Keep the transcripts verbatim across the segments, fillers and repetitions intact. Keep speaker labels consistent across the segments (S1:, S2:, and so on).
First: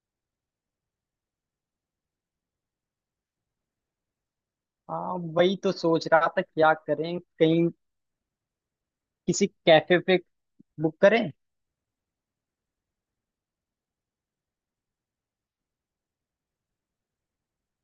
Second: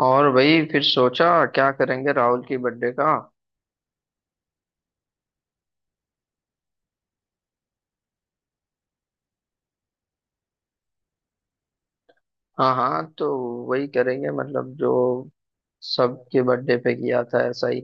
S1: और वही फिर सोचा क्या करेंगे राहुल की बर्थडे का।
S2: हाँ, वही तो सोच रहा था क्या करें। कहीं किसी कैफे पे बुक करें।
S1: हाँ हाँ, तो वही करेंगे मतलब जो सबके बर्थडे पे किया था ऐसा ही।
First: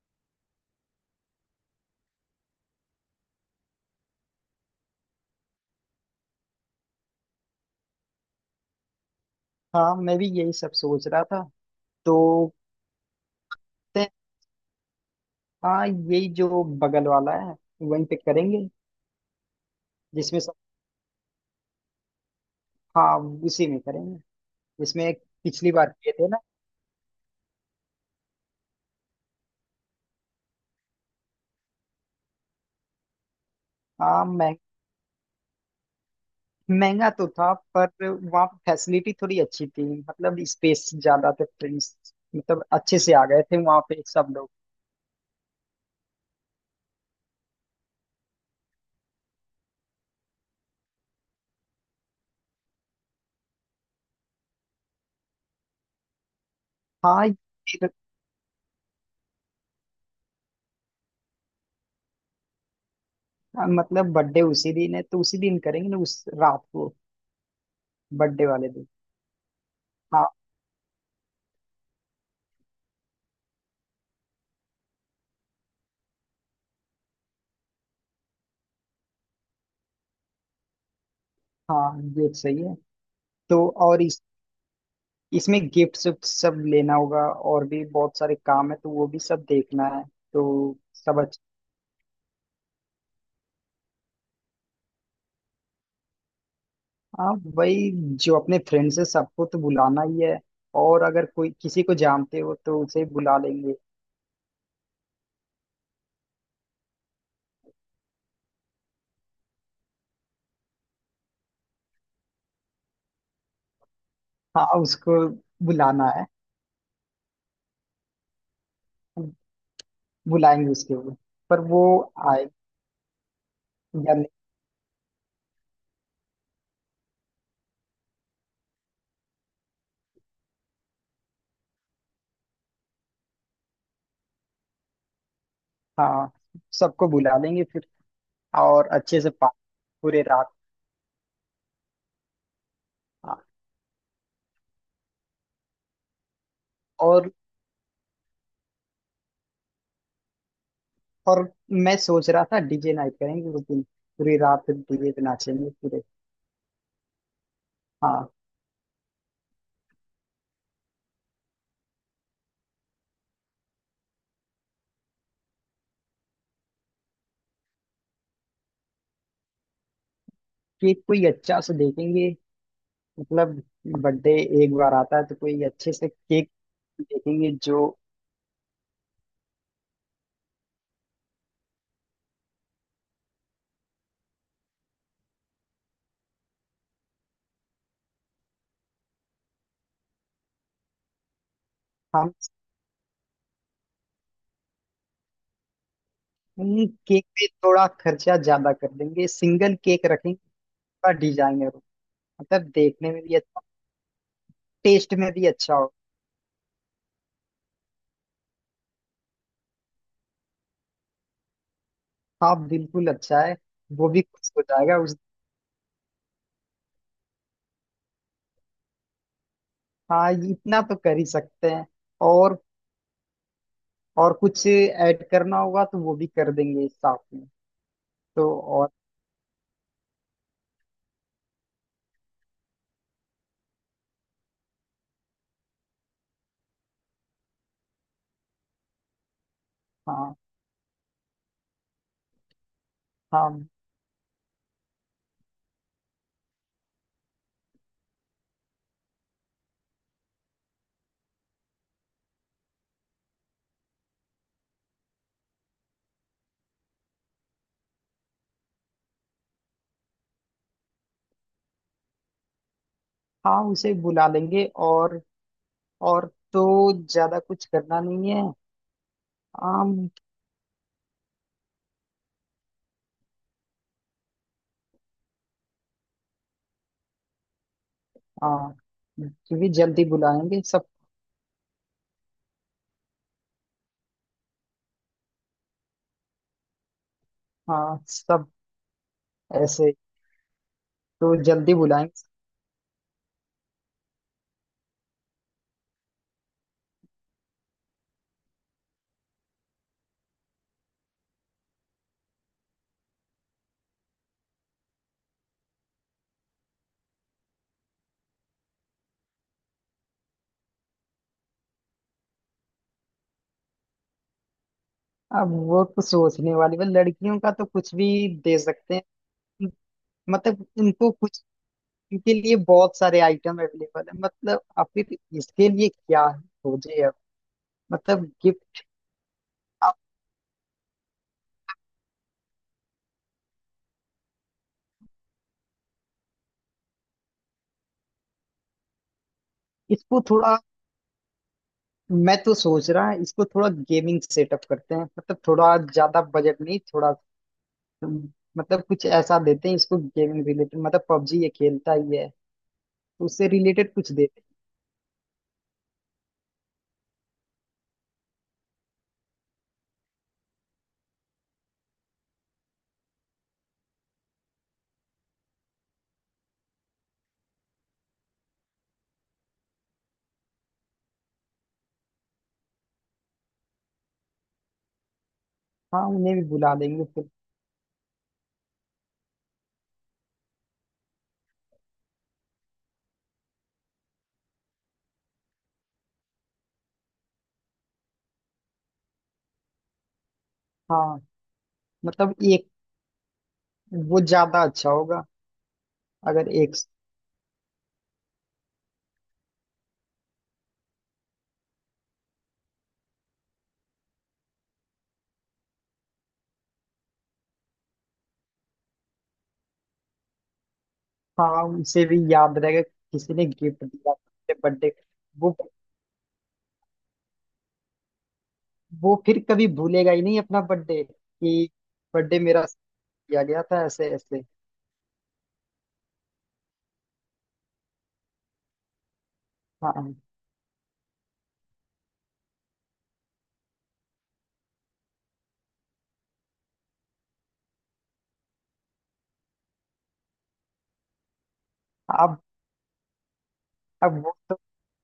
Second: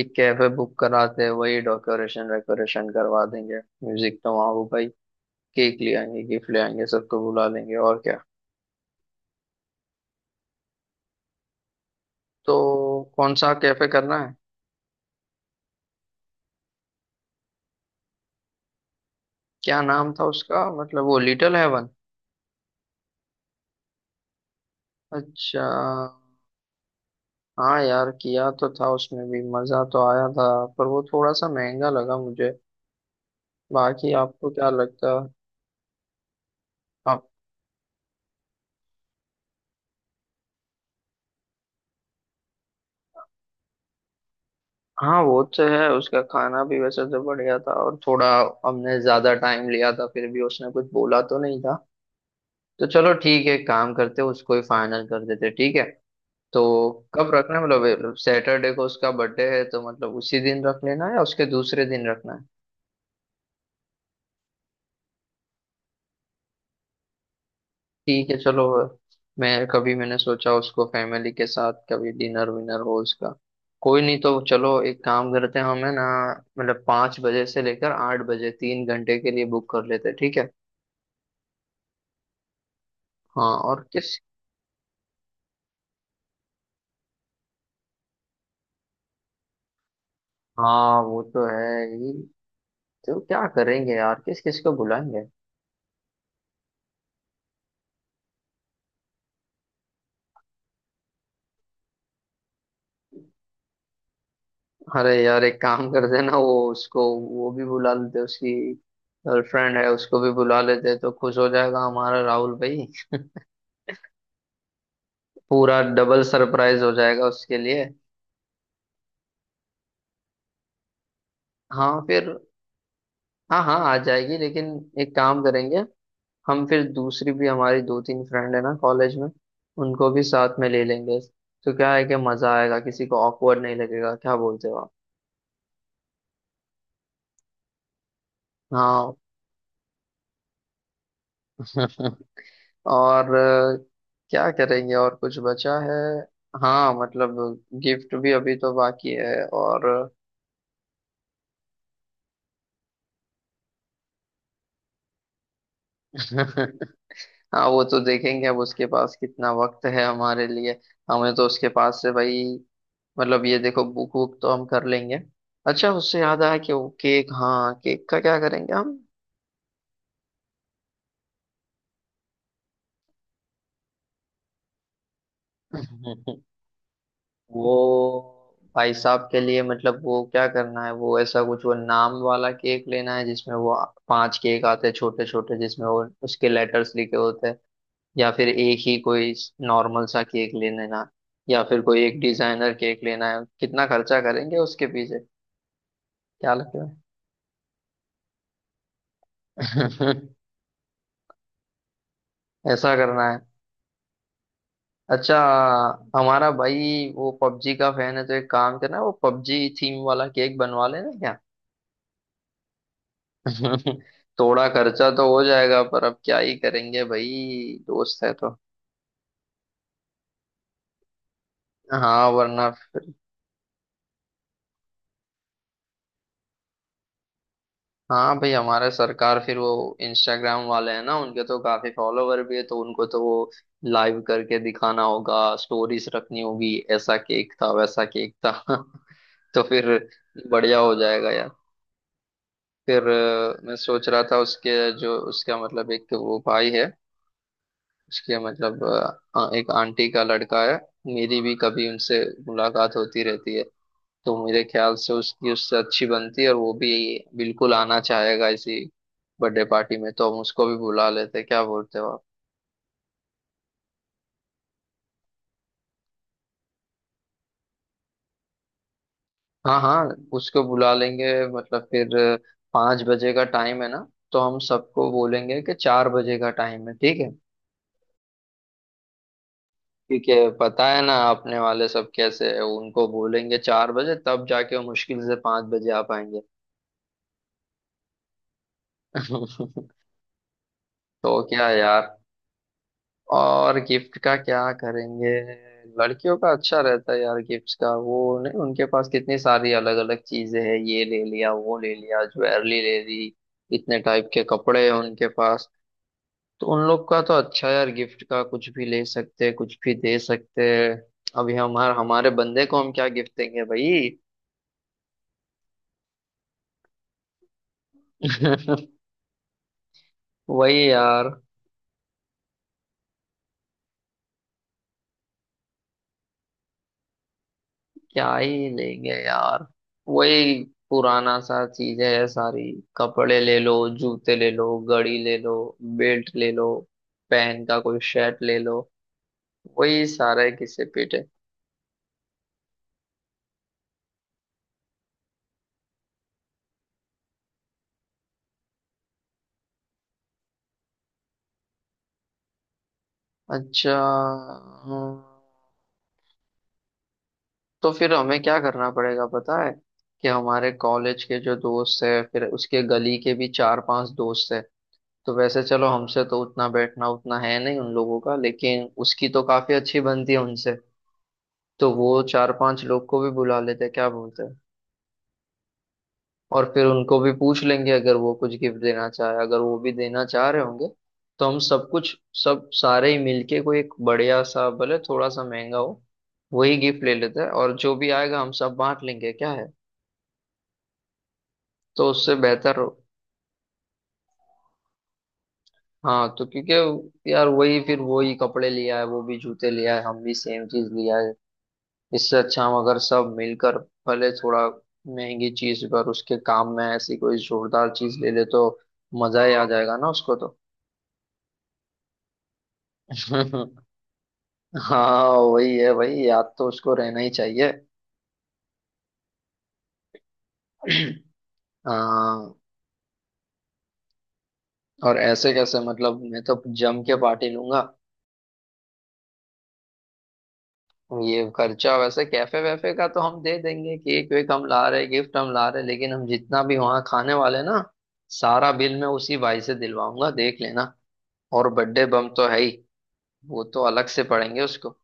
S1: एक कैफे बुक कराते, वही डेकोरेशन वेकोरेशन करवा देंगे, म्यूजिक तो वहाँ होगा ही, केक ले आएंगे, गिफ्ट ले आएंगे, सबको बुला लेंगे और क्या।
S2: हाँ, मैं भी यही सब सोच रहा था। तो
S1: तो कौन सा कैफे
S2: ते-
S1: करना है?
S2: हाँ, यही जो बगल वाला है वहीं पे करेंगे।
S1: क्या नाम था
S2: जिसमें सब।
S1: उसका, मतलब वो लिटिल हेवन।
S2: हाँ, उसी में करेंगे जिसमें
S1: अच्छा।
S2: पिछली बार किए थे ना।
S1: हाँ यार, किया तो था, उसमें भी मजा तो आया था, पर वो थोड़ा सा महंगा लगा मुझे। बाकी
S2: हाँ,
S1: आपको
S2: मह-
S1: क्या लगता है?
S2: महंगा तो
S1: आप।
S2: था पर वहाँ फैसिलिटी थोड़ी अच्छी थी। मतलब स्पेस ज्यादा थे फ्रेंड्स। मतलब अच्छे से आ गए थे वहाँ पे सब लोग।
S1: हाँ वो तो है, उसका खाना भी वैसे तो बढ़िया था, और थोड़ा हमने ज्यादा टाइम लिया था फिर भी उसने कुछ बोला तो नहीं था। तो चलो ठीक है, काम करते हैं, उसको ही फाइनल कर देते, ठीक है। तो
S2: हाँ,
S1: कब रखना है?
S2: फिर।
S1: मतलब सैटरडे को उसका बर्थडे है, तो मतलब उसी दिन रख लेना है या उसके दूसरे दिन रखना है?
S2: मतलब बर्थडे उसी दिन है तो उसी दिन करेंगे ना उस रात को।
S1: ठीक है
S2: बर्थडे
S1: चलो।
S2: वाले दिन।
S1: मैं कभी, मैंने
S2: हाँ।
S1: सोचा उसको फैमिली के साथ कभी डिनर विनर हो उसका। कोई नहीं, तो चलो एक काम करते हैं, हमें ना मतलब पाँच बजे से लेकर आठ बजे, तीन घंटे के लिए बुक कर लेते हैं, ठीक है।
S2: हाँ, ये तो सही है।
S1: हाँ
S2: तो
S1: और
S2: और
S1: किस।
S2: इस इसमें गिफ्ट सब सब लेना होगा। और भी बहुत सारे काम है तो वो भी सब देखना है। तो
S1: हाँ
S2: सब
S1: वो
S2: अच्छा।
S1: तो है ही। तो क्या करेंगे यार, किस किस को बुलाएंगे?
S2: हाँ, वही जो अपने फ्रेंड्स है सबको तो बुलाना ही है। और अगर कोई किसी को जानते हो तो उसे बुला लेंगे।
S1: अरे यार, एक काम करते हैं ना, वो उसको, वो भी बुला लेते हैं, उसकी गर्लफ्रेंड है उसको भी बुला लेते हैं, तो खुश हो जाएगा हमारा राहुल भाई।
S2: हाँ, उसको
S1: पूरा
S2: बुलाना
S1: डबल
S2: है।
S1: सरप्राइज हो जाएगा उसके लिए।
S2: बुलाएंगे उसके लिए। पर वो
S1: हाँ फिर।
S2: आए
S1: हाँ हाँ, आ
S2: या नहीं।
S1: जाएगी लेकिन एक काम करेंगे। हम फिर दूसरी भी, हमारी दो तीन फ्रेंड है ना कॉलेज में, उनको भी साथ में ले लेंगे। तो क्या है कि मजा आएगा, किसी को ऑकवर्ड नहीं लगेगा। क्या बोलते हो आप?
S2: हाँ, सबको बुला लेंगे फिर। और
S1: हाँ।
S2: अच्छे से पा- पूरे रात।
S1: और
S2: हाँ।
S1: अ, क्या करेंगे, और कुछ बचा है? हाँ
S2: और
S1: मतलब गिफ्ट भी अभी तो बाकी है और।
S2: और मैं सोच रहा था डीजे नाइट करेंगे उस दिन। पूरी रात डीजे पे नाचेंगे पूरे।
S1: हाँ वो तो
S2: हाँ।
S1: देखेंगे अब उसके पास कितना वक्त है हमारे लिए। हमें तो उसके पास से भाई मतलब ये देखो, बुक बुक तो हम कर लेंगे। अच्छा, उससे याद आया कि वो केक, हाँ केक का क्या करेंगे हम?
S2: केक कोई अच्छा से देखेंगे। मतलब बर्थडे एक बार आता है तो कोई अच्छे से केक देखेंगे
S1: वो
S2: जो
S1: भाई साहब के लिए मतलब वो क्या करना है, वो ऐसा कुछ वो नाम वाला केक लेना है जिसमें वो पांच केक आते हैं छोटे छोटे, जिसमें वो उसके लेटर्स लिखे होते हैं। या फिर एक ही कोई नॉर्मल सा केक ले लेना, या फिर कोई एक
S2: हम
S1: डिजाइनर केक लेना है। कितना खर्चा करेंगे उसके पीछे, क्या
S2: उन
S1: लगता
S2: केक पे थोड़ा खर्चा ज्यादा कर देंगे। सिंगल केक
S1: है?
S2: रखेंगे थोड़ा डिजाइनर हो। मतलब
S1: ऐसा
S2: देखने में
S1: करना
S2: भी
S1: है।
S2: अच्छा टेस्ट में
S1: अच्छा,
S2: भी अच्छा हो।
S1: हमारा भाई वो पबजी का फैन है, तो एक काम करना, वो पबजी थीम वाला केक बनवा लेना क्या।
S2: हाँ, बिल्कुल अच्छा है। वो भी खुश हो
S1: थोड़ा
S2: जाएगा
S1: खर्चा
S2: उस।
S1: तो हो जाएगा पर अब क्या ही करेंगे, भाई दोस्त है तो।
S2: हाँ, ये इतना तो कर ही सकते हैं।
S1: हाँ
S2: और
S1: वरना।
S2: और कुछ ऐड करना होगा तो वो भी कर देंगे साथ में।
S1: हाँ भाई,
S2: तो और।
S1: हमारे सरकार फिर वो इंस्टाग्राम वाले हैं ना, उनके तो काफी फॉलोवर भी है, तो उनको तो वो लाइव करके दिखाना होगा, स्टोरीज रखनी होगी, ऐसा केक था वैसा केक था। तो फिर
S2: हाँ,
S1: बढ़िया हो जाएगा यार। फिर अ,
S2: हाँ,
S1: मैं सोच रहा था उसके, जो उसका मतलब एक वो भाई है, उसके मतलब अ, एक आंटी का लड़का है। मेरी भी कभी उनसे मुलाकात होती रहती है, तो मेरे ख्याल से उसकी उससे अच्छी बनती है, और वो भी बिल्कुल आना चाहेगा इसी बर्थडे पार्टी में, तो हम उसको भी बुला लेते हैं। क्या बोलते हो आप?
S2: हाँ, उसे बुला लेंगे और और तो ज्यादा कुछ करना नहीं है।
S1: हाँ हाँ,
S2: आम।
S1: उसको बुला लेंगे। मतलब फिर पाँच बजे का टाइम है ना, तो हम सबको बोलेंगे कि चार बजे का टाइम है, ठीक है।
S2: हाँ, क्योंकि जल्दी
S1: क्योंकि
S2: बुलाएंगे सब।
S1: पता है ना अपने वाले सब कैसे है, उनको बोलेंगे चार बजे, तब जाके वो मुश्किल से पाँच बजे आ पाएंगे।
S2: हाँ, सब ऐसे तो
S1: तो क्या
S2: जल्दी
S1: यार,
S2: बुलाएंगे।
S1: और गिफ्ट का क्या करेंगे? लड़कियों का अच्छा रहता है यार गिफ्ट्स का, वो नहीं, उनके पास कितनी सारी अलग अलग चीजें हैं, ये ले लिया वो ले लिया, ज्वेलरी ले ली, इतने टाइप के कपड़े हैं उनके पास। तो उन लोग का तो अच्छा यार, गिफ्ट का कुछ भी ले सकते हैं, कुछ भी दे सकते हैं। अभी हमारे हमारे बंदे को हम क्या गिफ्ट देंगे भाई?
S2: अब वो तो सोचने वाली बात। लड़कियों का तो कुछ भी दे सकते हैं। मतलब
S1: वही
S2: इनको
S1: यार,
S2: कुछ इनके लिए बहुत सारे आइटम अवेलेबल है। मतलब आखिर इसके लिए क्या है खोजे अब। मतलब
S1: क्या ही
S2: गिफ्ट
S1: लेंगे यार, वही पुराना सा चीज है सारी। कपड़े ले लो, जूते ले लो, घड़ी ले लो, बेल्ट ले लो, पेन का कोई शर्ट ले लो, वही
S2: इसको
S1: सारा है,
S2: थोड़ा,
S1: किसे पीटे।
S2: मैं तो सोच रहा है इसको थोड़ा गेमिंग सेटअप करते हैं। मतलब थोड़ा ज्यादा बजट नहीं थोड़ा हम्म, मतलब कुछ ऐसा देते हैं इसको गेमिंग रिलेटेड। मतलब पबजी ये खेलता ही है तो उससे
S1: अच्छा।
S2: रिलेटेड कुछ देते
S1: हम्म, तो फिर हमें क्या करना पड़ेगा पता है, कि हमारे कॉलेज के जो दोस्त है, फिर उसके गली के भी चार पांच दोस्त है, तो वैसे चलो हमसे तो उतना बैठना उतना है नहीं उन लोगों का, लेकिन उसकी तो काफी अच्छी बनती है उनसे, तो वो चार पांच लोग को भी बुला लेते हैं, क्या बोलते हैं।
S2: हैं। हाँ, उन्हें भी
S1: और
S2: बुला
S1: फिर
S2: देंगे
S1: उनको
S2: फिर।
S1: भी पूछ लेंगे, अगर वो कुछ गिफ्ट देना चाहे, अगर वो भी देना चाह रहे होंगे, तो हम सब कुछ, सब सारे ही मिलके कोई एक बढ़िया सा, भले थोड़ा सा महंगा हो, वही गिफ्ट ले लेते हैं, और जो भी आएगा हम सब बांट लेंगे, क्या है।
S2: हाँ,
S1: तो उससे
S2: मतलब एक
S1: बेहतर हो।
S2: वो ज्यादा अच्छा होगा
S1: हाँ तो
S2: अगर एक।
S1: क्योंकि यार, वही फिर वही कपड़े लिया है, वो भी जूते लिया है, हम भी सेम चीज लिया है। इससे अच्छा हम अगर सब मिलकर, भले थोड़ा महंगी चीज पर उसके काम में ऐसी कोई जोरदार चीज ले ले, तो मजा ही आ जाएगा ना उसको तो।
S2: हाँ, उसे भी याद रहेगा किसी ने गिफ्ट दिया बर्थडे।
S1: हाँ
S2: वो
S1: वही है भाई, याद तो उसको रहना ही चाहिए।
S2: वो फिर कभी भूलेगा ही नहीं अपना बर्थडे कि बर्थडे
S1: हाँ
S2: मेरा किया गया था ऐसे ऐसे।
S1: और ऐसे कैसे, मतलब मैं तो जम के पार्टी लूंगा।
S2: हाँ।
S1: ये खर्चा वैसे कैफे वैफे का तो हम दे देंगे, केक वेक हम ला रहे, गिफ्ट हम ला रहे, लेकिन हम जितना भी वहाँ खाने वाले ना, सारा बिल मैं उसी भाई से दिलवाऊंगा, देख लेना। और बर्थडे बम
S2: अब
S1: तो है ही, वो तो अलग से
S2: अब वो
S1: पढ़ेंगे उसको।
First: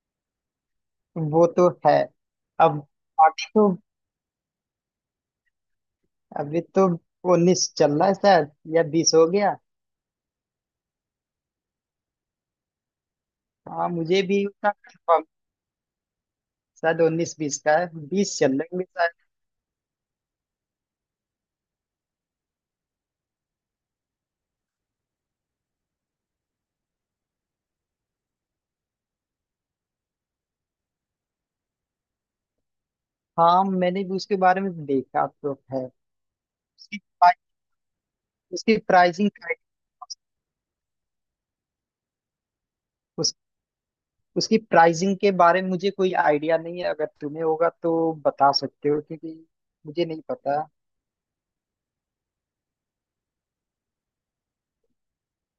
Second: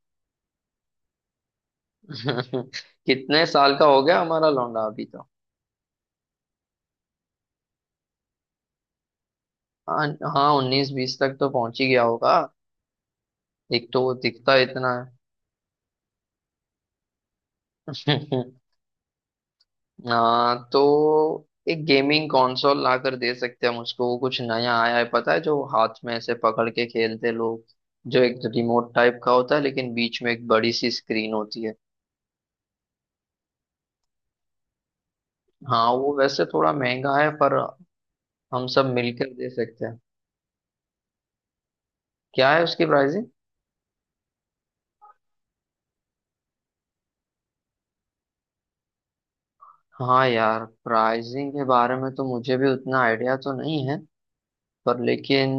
S2: वो तो है। अब
S1: कितने
S2: अभी तो
S1: साल का हो गया हमारा लौंडा अभी तो?
S2: अभी तो उन्नीस चल रहा है शायद या बीस हो गया।
S1: हाँ, हाँ उन्नीस बीस तक तो पहुंच ही गया होगा। एक
S2: हाँ,
S1: तो वो
S2: मुझे भी
S1: दिखता
S2: उतना
S1: इतना है।
S2: कंफर्म। शायद उन्नीस बीस का है बीस चल रहे होंगे शायद।
S1: हाँ तो एक गेमिंग कंसोल ला कर दे सकते हैं हम उसको, वो कुछ नया आया है पता है, जो हाथ में ऐसे पकड़ के खेलते लोग, जो एक रिमोट टाइप का होता है लेकिन बीच में एक बड़ी सी स्क्रीन होती है।
S2: हाँ, मैंने भी उसके बारे में देखा तो है।
S1: हाँ वो वैसे थोड़ा
S2: उसकी
S1: महंगा है
S2: प्राइ-
S1: पर हम
S2: उसकी
S1: सब
S2: प्राइसिंग
S1: मिलकर दे सकते हैं। क्या है उसकी प्राइस?
S2: उस, उसकी प्राइसिंग के बारे में मुझे कोई आइडिया नहीं है। अगर तुम्हें होगा तो बता सकते हो क्योंकि मुझे नहीं
S1: हाँ
S2: पता।
S1: यार, प्राइसिंग के बारे में तो मुझे भी उतना आइडिया तो नहीं है, पर लेकिन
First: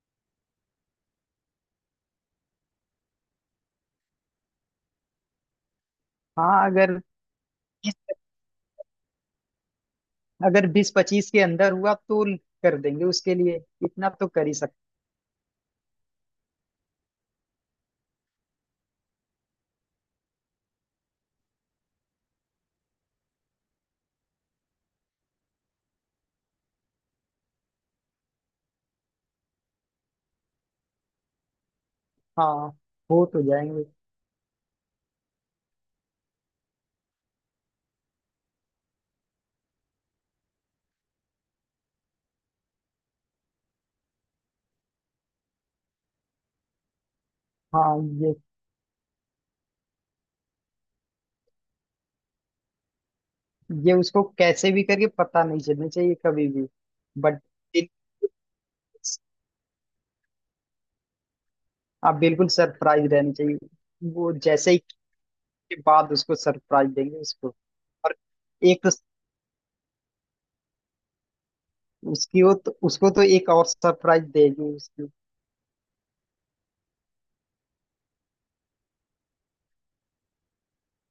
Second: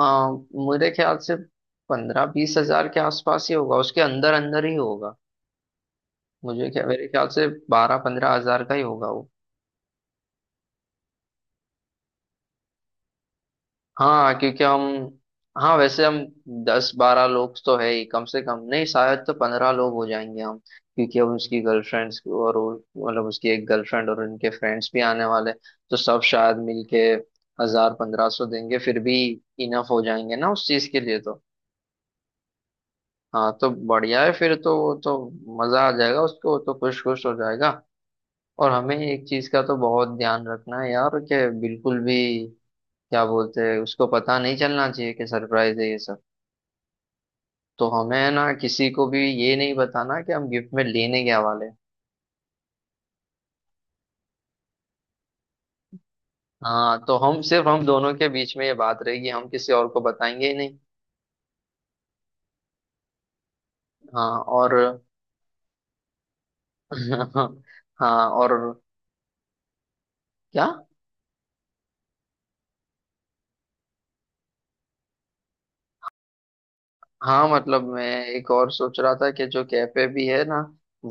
S1: आ, मेरे ख्याल से पंद्रह बीस हजार के आसपास ही होगा, उसके अंदर अंदर ही होगा।
S2: हाँ,
S1: मुझे क्या,
S2: अगर
S1: मेरे ख्याल से बारह पंद्रह हजार का ही होगा।
S2: अगर बीस पच्चीस के अंदर हुआ तो कर देंगे उसके लिए। इतना तो
S1: हाँ
S2: कर ही।
S1: क्योंकि हम, हाँ वैसे हम दस बारह लोग तो है ही कम से कम, नहीं शायद तो पंद्रह लोग हो जाएंगे हम, क्योंकि अब उसकी गर्लफ्रेंड्स और वो- मतलब उसकी एक गर्लफ्रेंड और उनके फ्रेंड्स भी आने वाले, तो सब शायद मिलके हजार पंद्रह सौ देंगे फिर भी, इनफ हो जाएंगे ना उस चीज के लिए तो।
S2: हाँ, हो तो
S1: हाँ तो
S2: जाएंगे।
S1: बढ़िया है फिर तो, वो तो मजा आ जाएगा उसको, वो तो खुश खुश हो जाएगा। और हमें एक चीज का तो बहुत ध्यान रखना है यार कि बिल्कुल भी, क्या बोलते हैं, उसको पता नहीं चलना चाहिए कि सरप्राइज है ये सब। तो
S2: हाँ,
S1: हमें
S2: ये
S1: ना किसी को भी ये नहीं बताना कि हम गिफ्ट में लेने क्या वाले हैं।
S2: ये उसको कैसे भी करके पता नहीं चलना चाहिए कभी भी।
S1: हाँ तो हम
S2: बट
S1: सिर्फ हम दोनों के बीच में ये बात रहेगी, हम किसी और को बताएंगे ही नहीं।
S2: आप बिल्कुल सरप्राइज रहनी चाहिए।
S1: हाँ
S2: वो जैसे
S1: और।
S2: ही के बाद उसको सरप्राइज देंगे उसको। और
S1: हाँ और
S2: एक तो
S1: क्या।
S2: उसकी वो तो उसको तो एक और सरप्राइज देगी उसकी।
S1: हाँ मतलब मैं एक और सोच रहा था कि जो कैफे भी है ना,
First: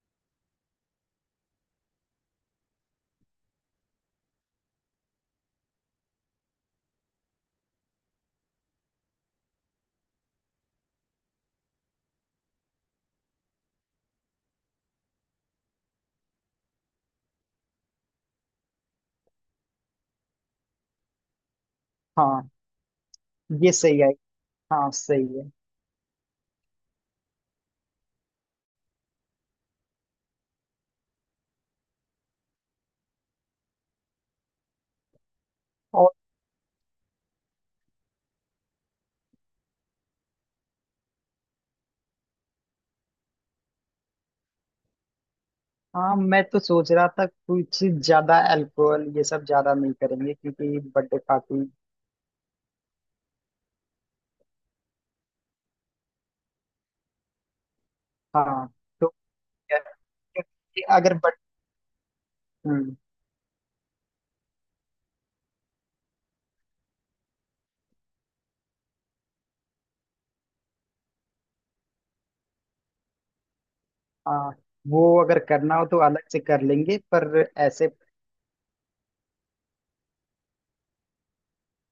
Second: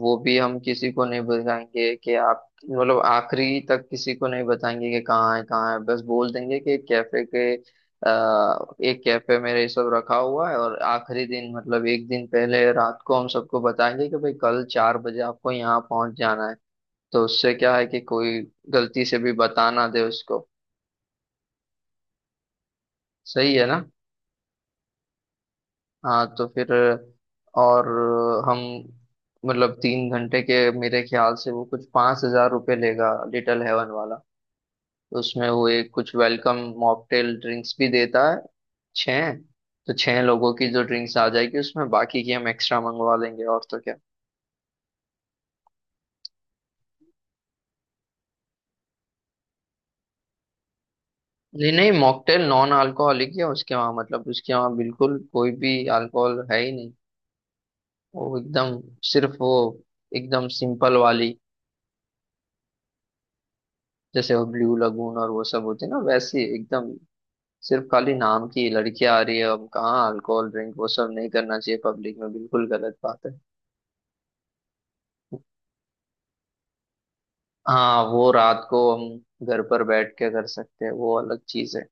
S1: वो भी हम किसी को नहीं बताएंगे कि आप, मतलब आखिरी तक किसी को नहीं बताएंगे कि कहाँ है कहाँ है, बस बोल देंगे कि कैफे के आ, एक कैफे में ये सब रखा हुआ है, और आखिरी दिन मतलब एक दिन पहले रात को हम सबको बताएंगे कि भाई कल चार बजे आपको यहाँ पहुंच जाना है। तो उससे क्या है कि कोई गलती से भी बता ना दे उसको।
S2: हाँ,
S1: सही है
S2: ये
S1: ना?
S2: सही है। हाँ, सही है।
S1: हाँ तो फिर और हम, मतलब तीन घंटे के मेरे ख्याल से वो कुछ पाँच हजार रुपये लेगा लिटिल हेवन वाला। तो उसमें वो एक
S2: और
S1: कुछ वेलकम मॉकटेल ड्रिंक्स भी देता है छः, तो छः लोगों की जो ड्रिंक्स आ जाएगी उसमें बाकी की हम एक्स्ट्रा मंगवा लेंगे, और तो क्या।
S2: हाँ, मैं तो सोच रहा था कुछ ज्यादा अल्कोहल ये सब ज्यादा नहीं करेंगे क्योंकि बर्थडे पार्टी।
S1: नहीं नहीं, मॉकटेल नॉन अल्कोहलिक है उसके वहाँ, मतलब उसके वहाँ बिल्कुल कोई भी अल्कोहल है ही नहीं, वो
S2: हाँ,
S1: एकदम,
S2: तो
S1: सिर्फ वो
S2: क्या-
S1: एकदम सिंपल
S2: अगर
S1: वाली,
S2: बट हम्म।
S1: जैसे वो ब्लू लगून और वो सब होते हैं ना वैसी एकदम। सिर्फ खाली नाम की लड़कियां आ रही है अब कहाँ अल्कोहल ड्रिंक, वो सब नहीं करना चाहिए पब्लिक में, बिल्कुल गलत बात है।
S2: हाँ, वो अगर करना हो तो अलग से कर लेंगे पर ऐसे।
S1: हाँ वो रात को हम घर पर बैठ के कर सकते हैं, वो अलग चीज है।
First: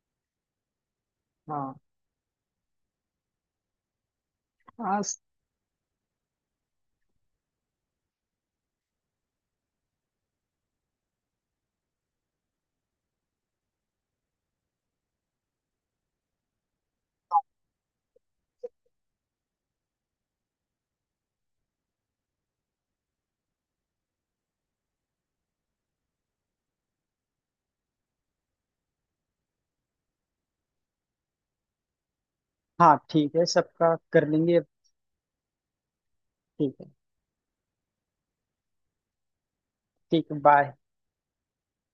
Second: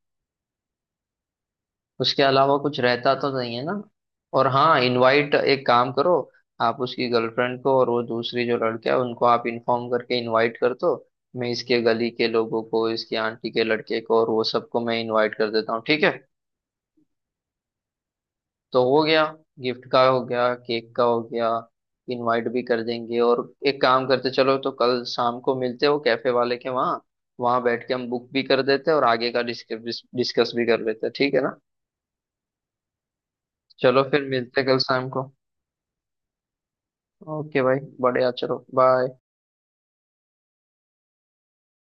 S2: हाँ।
S1: उसके अलावा कुछ रहता तो नहीं है ना। और हाँ
S2: हाँ स-
S1: इनवाइट, एक काम करो, आप उसकी गर्लफ्रेंड को और वो दूसरी जो लड़का है उनको आप इन्फॉर्म करके इनवाइट कर दो। मैं इसके गली के लोगों को, इसकी आंटी के लड़के को, और वो सबको मैं इनवाइट कर देता हूँ, ठीक है। तो हो गया, गिफ्ट का हो गया, केक का हो गया, इनवाइट भी कर देंगे, और एक काम करते, चलो तो कल शाम को मिलते हो कैफे वाले के वहाँ, वहाँ बैठ के हम बुक भी कर देते हैं और आगे का डिस्कस डिस्कस भी कर लेते हैं, ठीक है ना।
S2: हाँ, ठीक है सबका
S1: चलो फिर
S2: कर
S1: मिलते
S2: लेंगे।
S1: हैं कल शाम को।
S2: ठीक है।
S1: ओके भाई, बढ़िया, चलो बाय।
S2: ठीक है, बाय।